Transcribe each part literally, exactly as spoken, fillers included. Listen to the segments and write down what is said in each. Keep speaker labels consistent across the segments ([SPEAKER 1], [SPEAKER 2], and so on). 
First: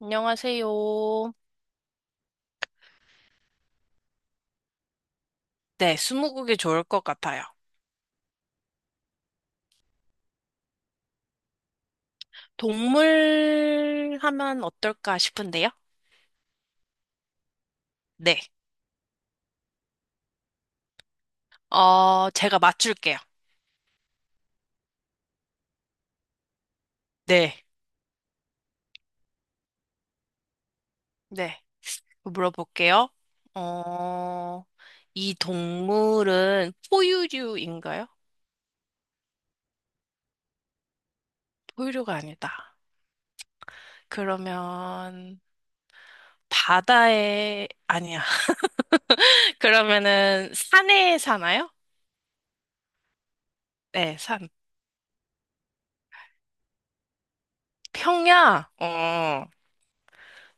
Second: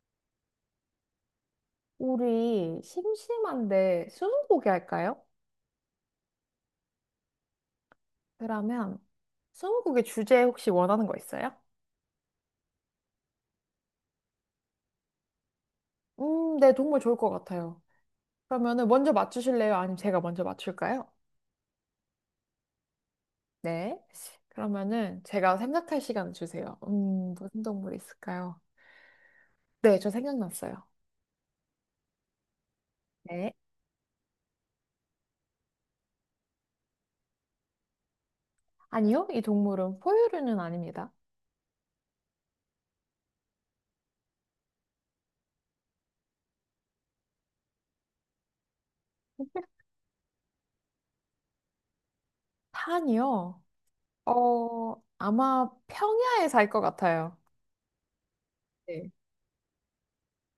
[SPEAKER 1] 안녕하세요.
[SPEAKER 2] 우리 심심한데 스무고개 할까요?
[SPEAKER 1] 네, 스무고개 좋을 것 같아요.
[SPEAKER 2] 그러면 스무고개 주제 혹시 원하는 거 있어요?
[SPEAKER 1] 동물 하면 어떨까 싶은데요?
[SPEAKER 2] 음, 네, 정말 좋을 것 같아요.
[SPEAKER 1] 네.
[SPEAKER 2] 그러면은 먼저 맞추실래요? 아니면 제가 먼저 맞출까요?
[SPEAKER 1] 어, 제가 맞출게요.
[SPEAKER 2] 네. 그러면은 제가 생각할 시간 주세요. 음, 무슨
[SPEAKER 1] 네.
[SPEAKER 2] 동물이 있을까요? 네, 저 생각났어요.
[SPEAKER 1] 네. 물어볼게요.
[SPEAKER 2] 네.
[SPEAKER 1] 어, 이 동물은 포유류인가요?
[SPEAKER 2] 아니요, 이 동물은 포유류는 아닙니다.
[SPEAKER 1] 포유류가 아니다. 그러면 바다에, 아니야. 그러면은 산에 사나요?
[SPEAKER 2] 산이요?
[SPEAKER 1] 네, 산.
[SPEAKER 2] 어, 아마 평야에 살 것 같아요.
[SPEAKER 1] 평야?
[SPEAKER 2] 네.
[SPEAKER 1] 어,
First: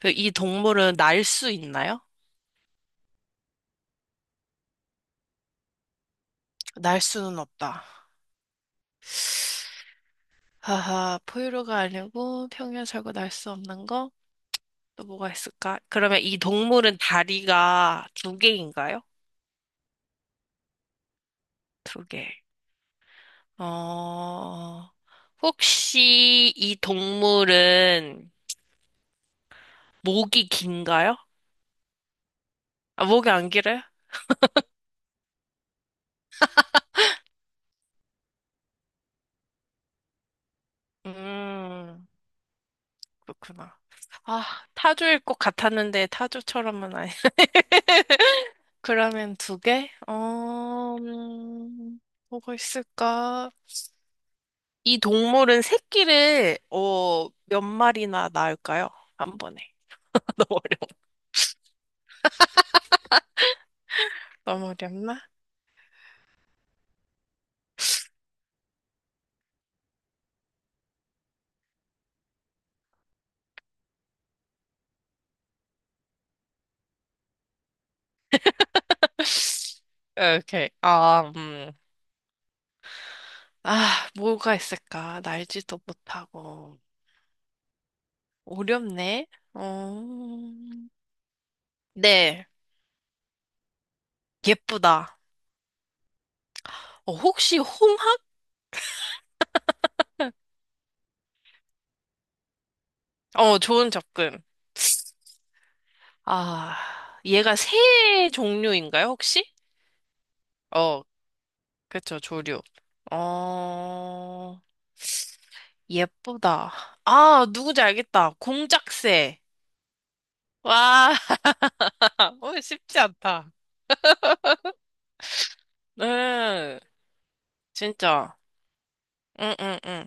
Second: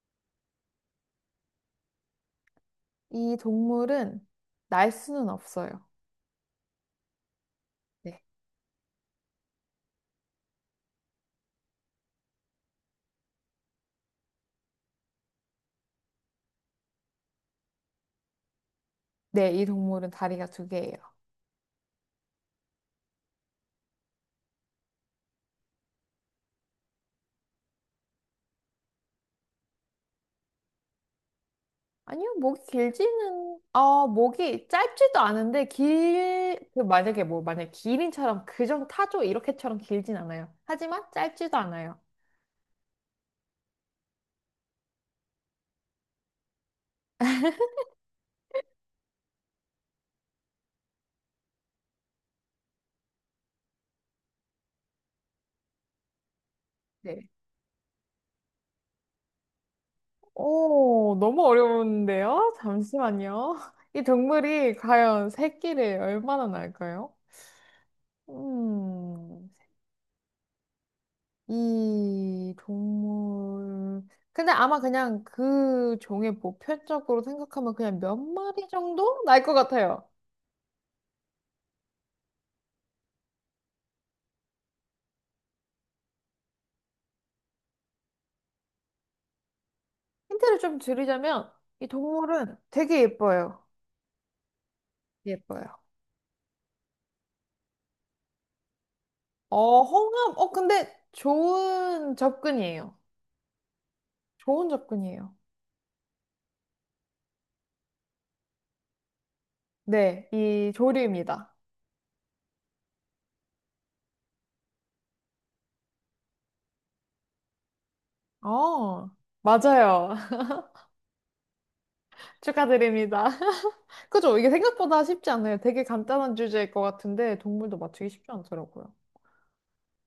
[SPEAKER 1] 그이 동물은 날 수 있나요?
[SPEAKER 2] 이 동물은 날 수는 없어요.
[SPEAKER 1] 날 수는 없다.
[SPEAKER 2] 네.
[SPEAKER 1] 하하, 포유류가 아니고 평년 살고 날 수 없는 거? 또 뭐가 있을까? 그러면 이 동물은 다리가 두 개인가요?
[SPEAKER 2] 네, 이 동물은 다리가 두 개예요.
[SPEAKER 1] 두 개. 어, 혹시 이 동물은 목이 긴가요?
[SPEAKER 2] 아니요, 목이
[SPEAKER 1] 아, 목이 안
[SPEAKER 2] 길지는,
[SPEAKER 1] 길어요?
[SPEAKER 2] 어, 목이 짧지도 않은데, 길, 그 만약에 뭐, 만약에 기린처럼, 그정 타조 이렇게처럼 길진 않아요. 하지만 짧지도 않아요.
[SPEAKER 1] 음, 그렇구나. 아, 타조일 것 같았는데 타조처럼은 아니. 그러면 두 개? 어, 음, 뭐가 있을까? 이 동물은 새끼를
[SPEAKER 2] 네.
[SPEAKER 1] 어, 몇 마리나 낳을까요? 한 번에.
[SPEAKER 2] 오, 너무 어려운데요? 잠시만요. 이
[SPEAKER 1] 너무 어려워. 너무
[SPEAKER 2] 동물이
[SPEAKER 1] 어렵나?
[SPEAKER 2] 과연 새끼를 얼마나 낳을까요? 음, 이 동물, 근데 아마 그냥 그 종의 보편적으로 생각하면 그냥 몇 마리 정도 날 것 같아요.
[SPEAKER 1] 오케이. 아, 음. 아, 뭐가 있을까? 날지도 못하고. 어렵네. 어...
[SPEAKER 2] 힌트를 좀 드리자면 이
[SPEAKER 1] 네.
[SPEAKER 2] 동물은 되게 예뻐요.
[SPEAKER 1] 예쁘다.
[SPEAKER 2] 예뻐요.
[SPEAKER 1] 어, 혹시 홍학?
[SPEAKER 2] 어, 홍합. 어, 근데 좋은 접근이에요.
[SPEAKER 1] 어, 좋은 접근.
[SPEAKER 2] 좋은 접근이에요.
[SPEAKER 1] 아, 얘가 새 종류인가요, 혹시?
[SPEAKER 2] 네, 이
[SPEAKER 1] 어,
[SPEAKER 2] 조류입니다.
[SPEAKER 1] 그쵸, 조류. 어, 예쁘다. 아, 누군지 알겠다.
[SPEAKER 2] 어,
[SPEAKER 1] 공작새.
[SPEAKER 2] 맞아요.
[SPEAKER 1] 와, 어, 쉽지
[SPEAKER 2] 축하드립니다.
[SPEAKER 1] 않다.
[SPEAKER 2] 그죠? 이게 생각보다 쉽지 않아요. 되게 간단한 주제일 것
[SPEAKER 1] 응,
[SPEAKER 2] 같은데 동물도 맞추기 쉽지
[SPEAKER 1] 진짜.
[SPEAKER 2] 않더라고요.
[SPEAKER 1] 응, 응, 응.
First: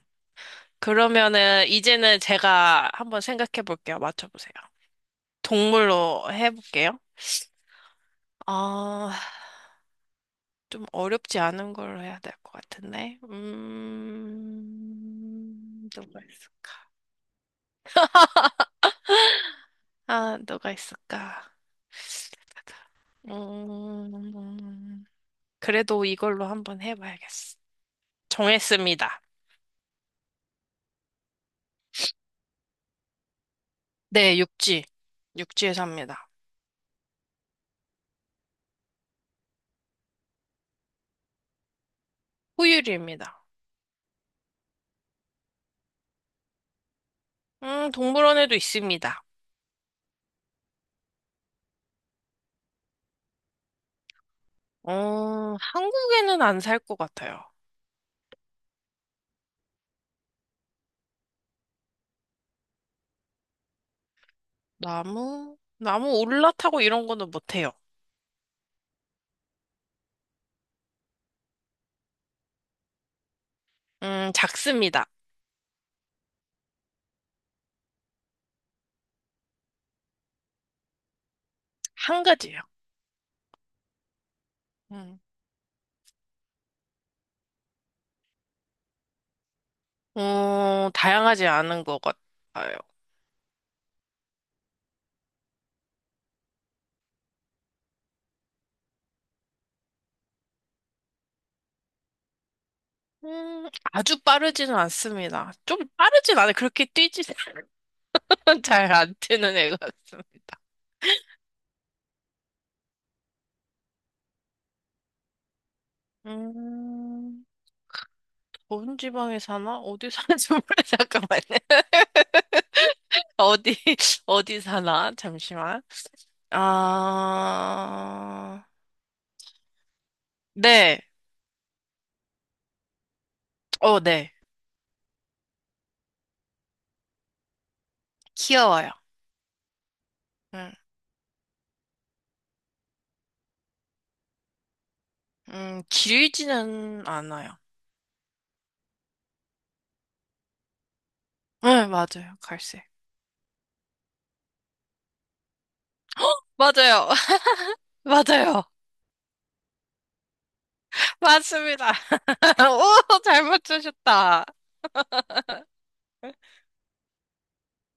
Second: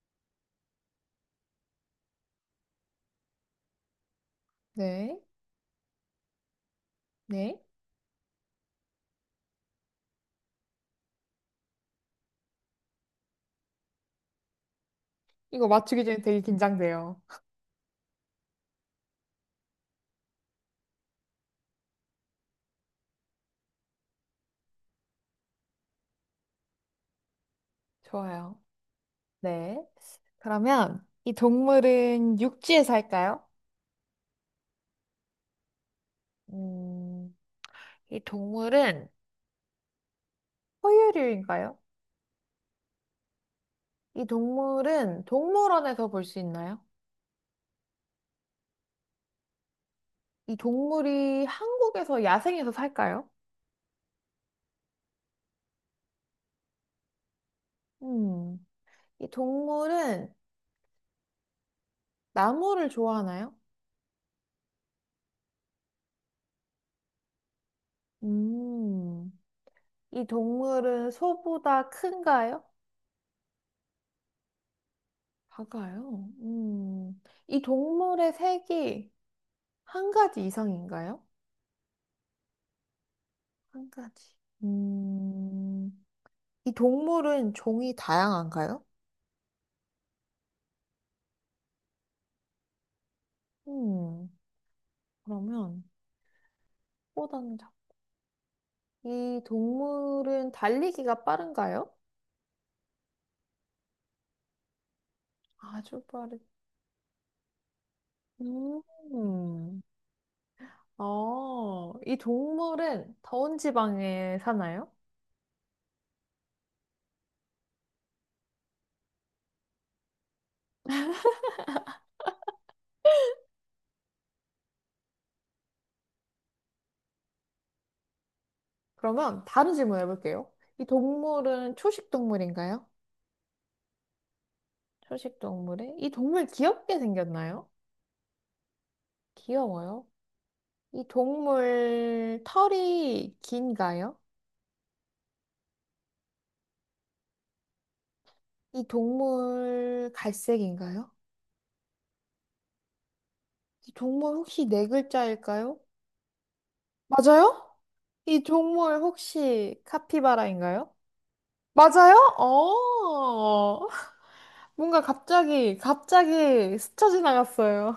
[SPEAKER 1] 그러면은, 이제는 제가 한번 생각해 볼게요. 맞춰보세요.
[SPEAKER 2] 네,
[SPEAKER 1] 동물로 해볼게요.
[SPEAKER 2] 네.
[SPEAKER 1] 아, 좀 어렵지 않은 걸로 해야 될 것 같은데.
[SPEAKER 2] 이거
[SPEAKER 1] 음,
[SPEAKER 2] 맞추기 전에
[SPEAKER 1] 누가
[SPEAKER 2] 되게
[SPEAKER 1] 있을까?
[SPEAKER 2] 긴장돼요.
[SPEAKER 1] 아, 누가 있을까? 음, 그래도 이걸로 한번 해봐야겠어.
[SPEAKER 2] 좋아요.
[SPEAKER 1] 정했습니다.
[SPEAKER 2] 네. 그러면 이 동물은 육지에 살까요?
[SPEAKER 1] 네, 육지. 육지에 삽니다.
[SPEAKER 2] 음, 이 동물은 포유류인가요?
[SPEAKER 1] 포유류입니다.
[SPEAKER 2] 이 동물은 동물원에서 볼 수 있나요?
[SPEAKER 1] 음, 동물원에도 있습니다.
[SPEAKER 2] 이 동물이 한국에서 야생에서 살까요?
[SPEAKER 1] 어, 한국에는 안 살 것 같아요.
[SPEAKER 2] 음. 이 동물은 나무를 좋아하나요?
[SPEAKER 1] 나무, 나무 올라타고 이런 거는 못해요.
[SPEAKER 2] 음. 이 동물은 소보다 큰가요?
[SPEAKER 1] 음, 작습니다.
[SPEAKER 2] 작아요. 음. 이 동물의 색이 한 가지 이상인가요?
[SPEAKER 1] 한 가지요.
[SPEAKER 2] 한 가지.
[SPEAKER 1] 음,
[SPEAKER 2] 음. 이 동물은 종이 다양한가요?
[SPEAKER 1] 어, 다양하지 않은 것 같아요.
[SPEAKER 2] 음. 그러면 소보다는 작 이 동물은 달리기가 빠른가요?
[SPEAKER 1] 음, 아주 빠르지는 않습니다. 좀
[SPEAKER 2] 아주
[SPEAKER 1] 빠르진
[SPEAKER 2] 빠르.
[SPEAKER 1] 않아요. 그렇게 뛰지는 잘안 뛰는 애
[SPEAKER 2] 음.
[SPEAKER 1] 같습니다.
[SPEAKER 2] 어, 이 동물은 더운 지방에 사나요?
[SPEAKER 1] 음, 더운 지방에 사나? 어디 사는지 몰라. 잠깐만요. 어디, 어디 사나? 잠시만. 아,
[SPEAKER 2] 그러면 다른 질문 해볼게요. 이
[SPEAKER 1] 네.
[SPEAKER 2] 동물은 초식 동물인가요?
[SPEAKER 1] 어, 네.
[SPEAKER 2] 초식 동물에 이 동물 귀엽게 생겼나요?
[SPEAKER 1] 귀여워요.
[SPEAKER 2] 귀여워요.
[SPEAKER 1] 음,
[SPEAKER 2] 이 동물 털이 긴가요?
[SPEAKER 1] 음, 길지는 않아요.
[SPEAKER 2] 이 동물 갈색인가요?
[SPEAKER 1] 네, 맞아요. 갈색.
[SPEAKER 2] 이 동물 혹시 네 글자일까요?
[SPEAKER 1] 맞아요.
[SPEAKER 2] 맞아요? 이
[SPEAKER 1] 맞아요.
[SPEAKER 2] 동물 혹시 카피바라인가요?
[SPEAKER 1] 맞습니다.
[SPEAKER 2] 맞아요?
[SPEAKER 1] 오, 잘
[SPEAKER 2] 어,
[SPEAKER 1] 맞추셨다.
[SPEAKER 2] 뭔가 갑자기, 갑자기 스쳐 지나갔어요.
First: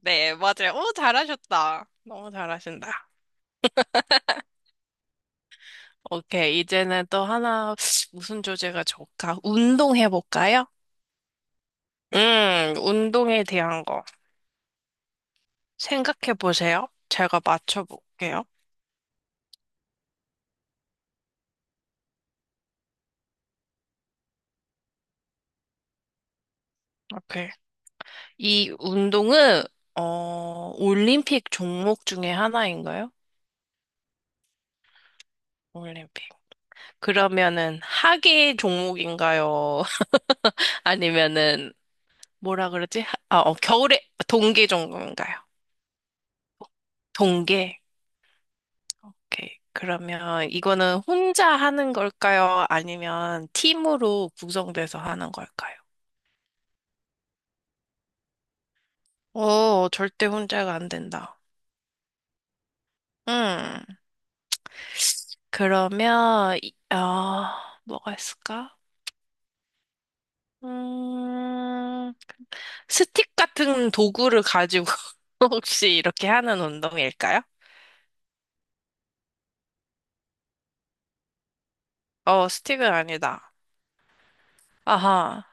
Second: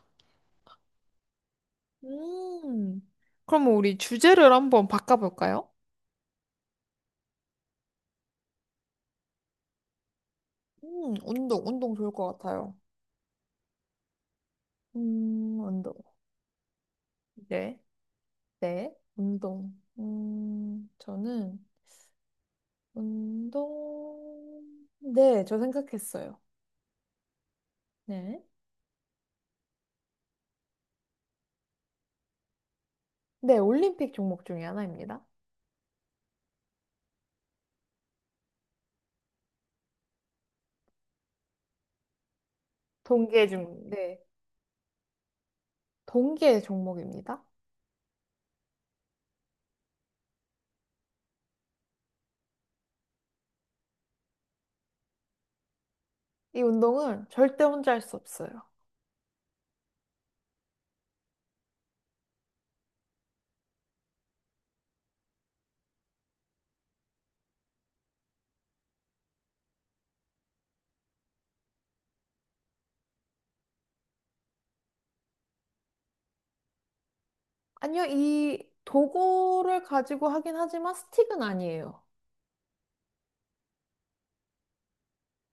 [SPEAKER 1] 네, 맞아요. 오, 잘하셨다. 너무
[SPEAKER 2] 음,
[SPEAKER 1] 잘하신다.
[SPEAKER 2] 그럼 우리 주제를 한번 바꿔볼까요?
[SPEAKER 1] 오케이. 이제는 또 하나, 무슨 주제가 좋을까? 운동해볼까요?
[SPEAKER 2] 음, 운동, 운동 좋을 것 같아요.
[SPEAKER 1] 음, 운동에 대한 거.
[SPEAKER 2] 음, 운동.
[SPEAKER 1] 생각해 보세요. 제가
[SPEAKER 2] 네,
[SPEAKER 1] 맞춰볼게요.
[SPEAKER 2] 네, 운동. 음, 저는 운동. 네, 저 생각했어요.
[SPEAKER 1] 오케이.
[SPEAKER 2] 네.
[SPEAKER 1] 이 운동은, 어, 올림픽 종목 중에 하나인가요?
[SPEAKER 2] 네, 올림픽 종목 중에 하나입니다.
[SPEAKER 1] 올림픽. 그러면은, 하계 종목인가요? 아니면은, 뭐라 그러지? 하- 아,
[SPEAKER 2] 동계
[SPEAKER 1] 어,
[SPEAKER 2] 종,
[SPEAKER 1] 겨울에,
[SPEAKER 2] 네,
[SPEAKER 1] 동계 종목인가요?
[SPEAKER 2] 동계 종목입니다.
[SPEAKER 1] 동계. 오케이. 그러면 이거는 혼자 하는 걸까요? 아니면 팀으로 구성돼서 하는 걸까요?
[SPEAKER 2] 이 운동은 절대 혼자 할 수 없어요.
[SPEAKER 1] 어, 절대 혼자가 안 된다. 음. 그러면, 이- 어, 뭐가 있을까? 음, 스틱 같은 도구를 가지고 혹시 이렇게 하는 운동일까요?
[SPEAKER 2] 아니요, 이 도구를 가지고 하긴 하지만 스틱은 아니에요.
[SPEAKER 1] 어, 스틱은 아니다. 아하.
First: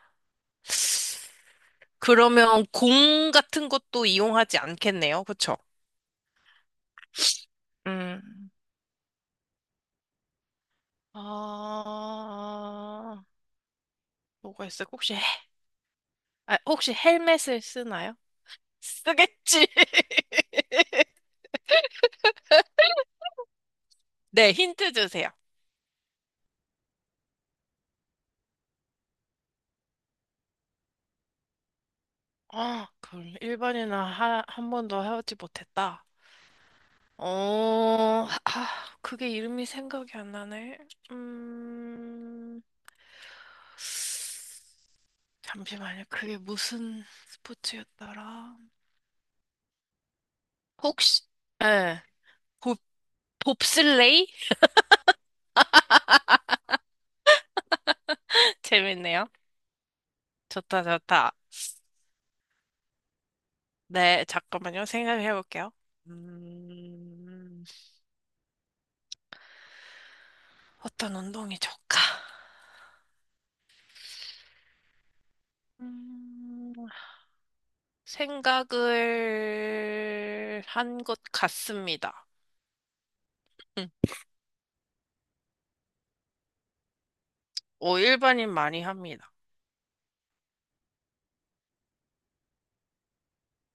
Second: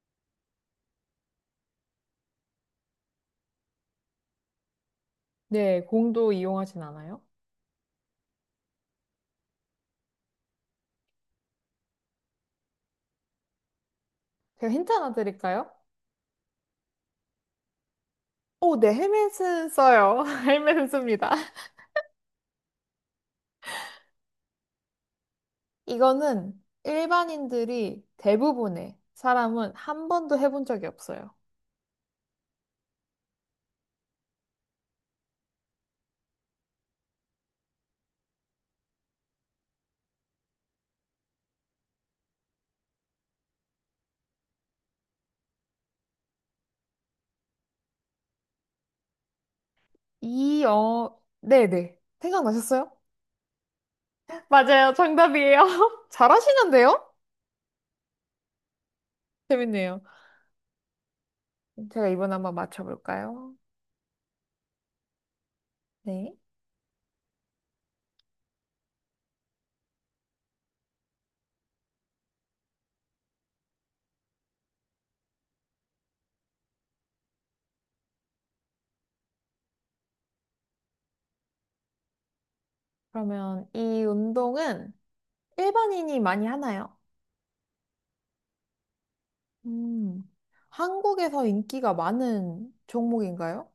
[SPEAKER 1] 그러면 공 같은 것도 이용하지 않겠네요. 그쵸?
[SPEAKER 2] 네, 공도 이용하진 않아요?
[SPEAKER 1] 음, 아, 뭐가
[SPEAKER 2] 제가
[SPEAKER 1] 있어요?
[SPEAKER 2] 힌트 하나
[SPEAKER 1] 혹시, 헬-
[SPEAKER 2] 드릴까요?
[SPEAKER 1] 아, 혹시 헬멧을 쓰나요?
[SPEAKER 2] 오, 네,
[SPEAKER 1] 쓰겠지.
[SPEAKER 2] 헬멧은 써요. 헬멧은 씁니다.
[SPEAKER 1] 네, 힌트 주세요.
[SPEAKER 2] 이거는 일반인들이 대부분의 사람은 한 번도 해본 적이 없어요.
[SPEAKER 1] 아, 그럼 일 번이나 한 번도 하지 못했다. 어, 아, 그게 이름이 생각이 안 나네. 음, 잠시만요. 그게 무슨 스포츠였더라?
[SPEAKER 2] 이, 어,
[SPEAKER 1] 혹시,
[SPEAKER 2] 네네.
[SPEAKER 1] 예, 봅,
[SPEAKER 2] 생각나셨어요?
[SPEAKER 1] 봅슬레이?
[SPEAKER 2] 맞아요. 정답이에요. 잘하시는데요?
[SPEAKER 1] 재밌네요.
[SPEAKER 2] 재밌네요.
[SPEAKER 1] 좋다, 좋다.
[SPEAKER 2] 제가 이번에 한번 맞춰볼까요?
[SPEAKER 1] 네, 잠깐만요. 생각해 볼게요.
[SPEAKER 2] 네.
[SPEAKER 1] 음, 어떤 운동이 좋을까? 음, 생각을 한 것 같습니다.
[SPEAKER 2] 그러면 이
[SPEAKER 1] 응.
[SPEAKER 2] 운동은 일반인이 많이 하나요?
[SPEAKER 1] 오, 일반인 많이 합니다.
[SPEAKER 2] 음, 한국에서 인기가 많은 종목인가요?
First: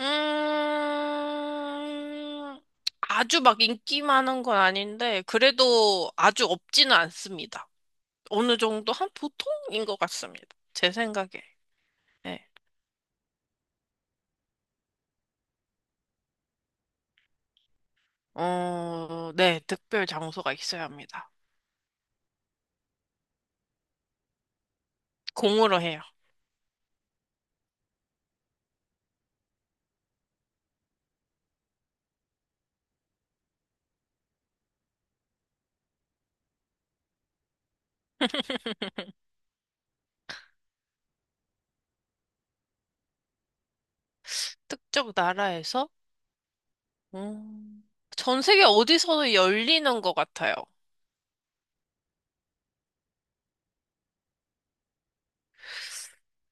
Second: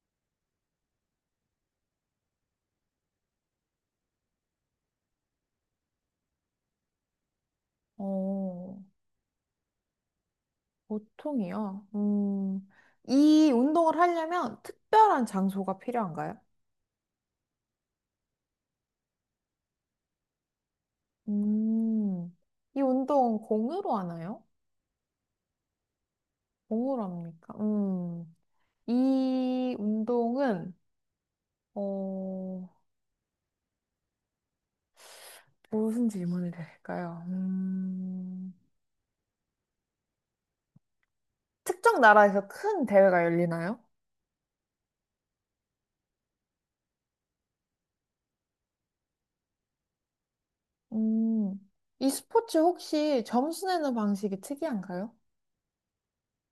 [SPEAKER 1] 음, 아주 막 인기 많은 건 아닌데, 그래도 아주 없지는 않습니다. 어느
[SPEAKER 2] 어,
[SPEAKER 1] 정도 한 보통인 것 같습니다. 제 생각에.
[SPEAKER 2] 보통이요.
[SPEAKER 1] 네.
[SPEAKER 2] 음, 이 운동을 하려면 특별한 장소가 필요한가요?
[SPEAKER 1] 어, 네, 특별 장소가 있어야 합니다.
[SPEAKER 2] 음, 이 운동 공으로 하나요?
[SPEAKER 1] 공으로 해요.
[SPEAKER 2] 공으로 합니까? 음, 이 운동은, 어, 무슨 질문을 드릴까요? 음, 특정 나라에서 큰 대회가 열리나요?
[SPEAKER 1] 특정 나라에서, 음, 전 세계 어디서도 열리는 것 같아요.
[SPEAKER 2] 음, 이 스포츠 혹시 점수 내는 방식이 특이한가요?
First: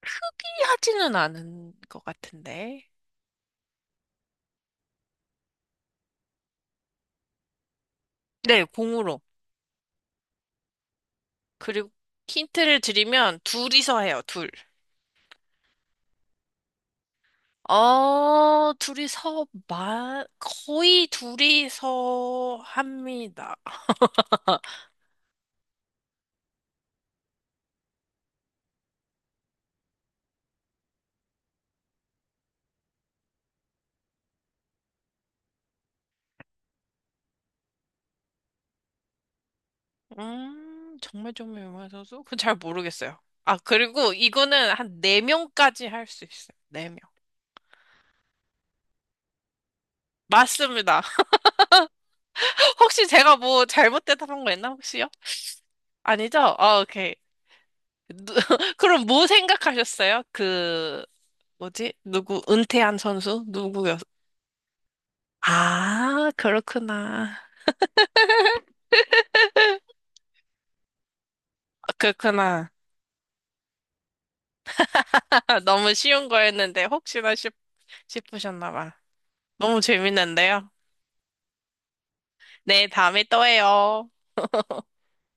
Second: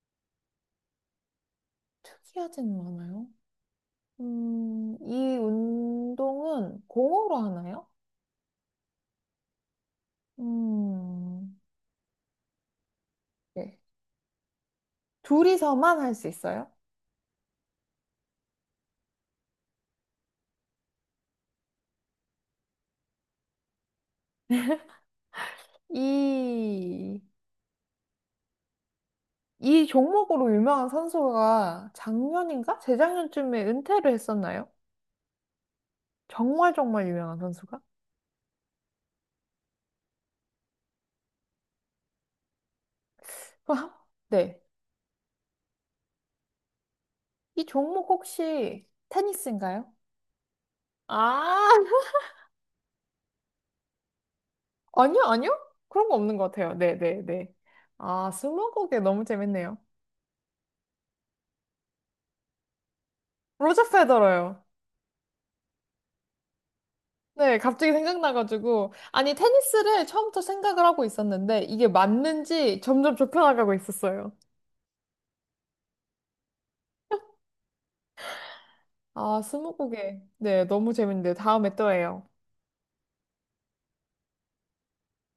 [SPEAKER 1] 특이하지는 않은 것
[SPEAKER 2] 특이하지는
[SPEAKER 1] 같은데.
[SPEAKER 2] 않아요. 음, 이 운동은 공으로 하나요?
[SPEAKER 1] 네, 공으로.
[SPEAKER 2] 음,
[SPEAKER 1] 그리고 힌트를 드리면,
[SPEAKER 2] 네.
[SPEAKER 1] 둘이서 해요, 둘.
[SPEAKER 2] 둘이서만 할 수 있어요?
[SPEAKER 1] 어, 둘이서 말, 거의 둘이서 합니다.
[SPEAKER 2] 이, 이 종목으로 유명한 선수가 작년인가? 재작년쯤에 은퇴를 했었나요? 정말 정말 유명한 선수가?
[SPEAKER 1] 음, 정말 좀 유명해서도? 그건 잘 모르겠어요. 아,
[SPEAKER 2] 그럼 한-
[SPEAKER 1] 그리고
[SPEAKER 2] 네.
[SPEAKER 1] 이거는 한 네명까지 할 수 있어요. 네명
[SPEAKER 2] 이 종목 혹시 테니스인가요?
[SPEAKER 1] 맞습니다.
[SPEAKER 2] 아,
[SPEAKER 1] 혹시 제가 뭐 잘못 대답한 거 있나, 혹시요?
[SPEAKER 2] 아니요, 아니요? 그런 거 없는
[SPEAKER 1] 아니죠?
[SPEAKER 2] 것 같아요.
[SPEAKER 1] 아,
[SPEAKER 2] 네,
[SPEAKER 1] 오케이.
[SPEAKER 2] 네, 네. 아,
[SPEAKER 1] 누-
[SPEAKER 2] 스무고개
[SPEAKER 1] 그럼
[SPEAKER 2] 너무
[SPEAKER 1] 뭐
[SPEAKER 2] 재밌네요.
[SPEAKER 1] 생각하셨어요? 그, 뭐지? 누구, 은퇴한 선수?
[SPEAKER 2] 로저
[SPEAKER 1] 누구였,
[SPEAKER 2] 페더러요.
[SPEAKER 1] 아, 그렇구나.
[SPEAKER 2] 네, 갑자기 생각나가지고. 아니, 테니스를 처음부터 생각을 하고 있었는데, 이게
[SPEAKER 1] 아, 그렇구나.
[SPEAKER 2] 맞는지 점점 좁혀나가고 있었어요.
[SPEAKER 1] 너무 쉬운 거였는데, 혹시나 싶으셨나 봐.
[SPEAKER 2] 아,
[SPEAKER 1] 너무
[SPEAKER 2] 스무고개. 네,
[SPEAKER 1] 재밌는데요.
[SPEAKER 2] 너무 재밌는데. 다음에 또 해요.
[SPEAKER 1] 네, 다음에 또 해요.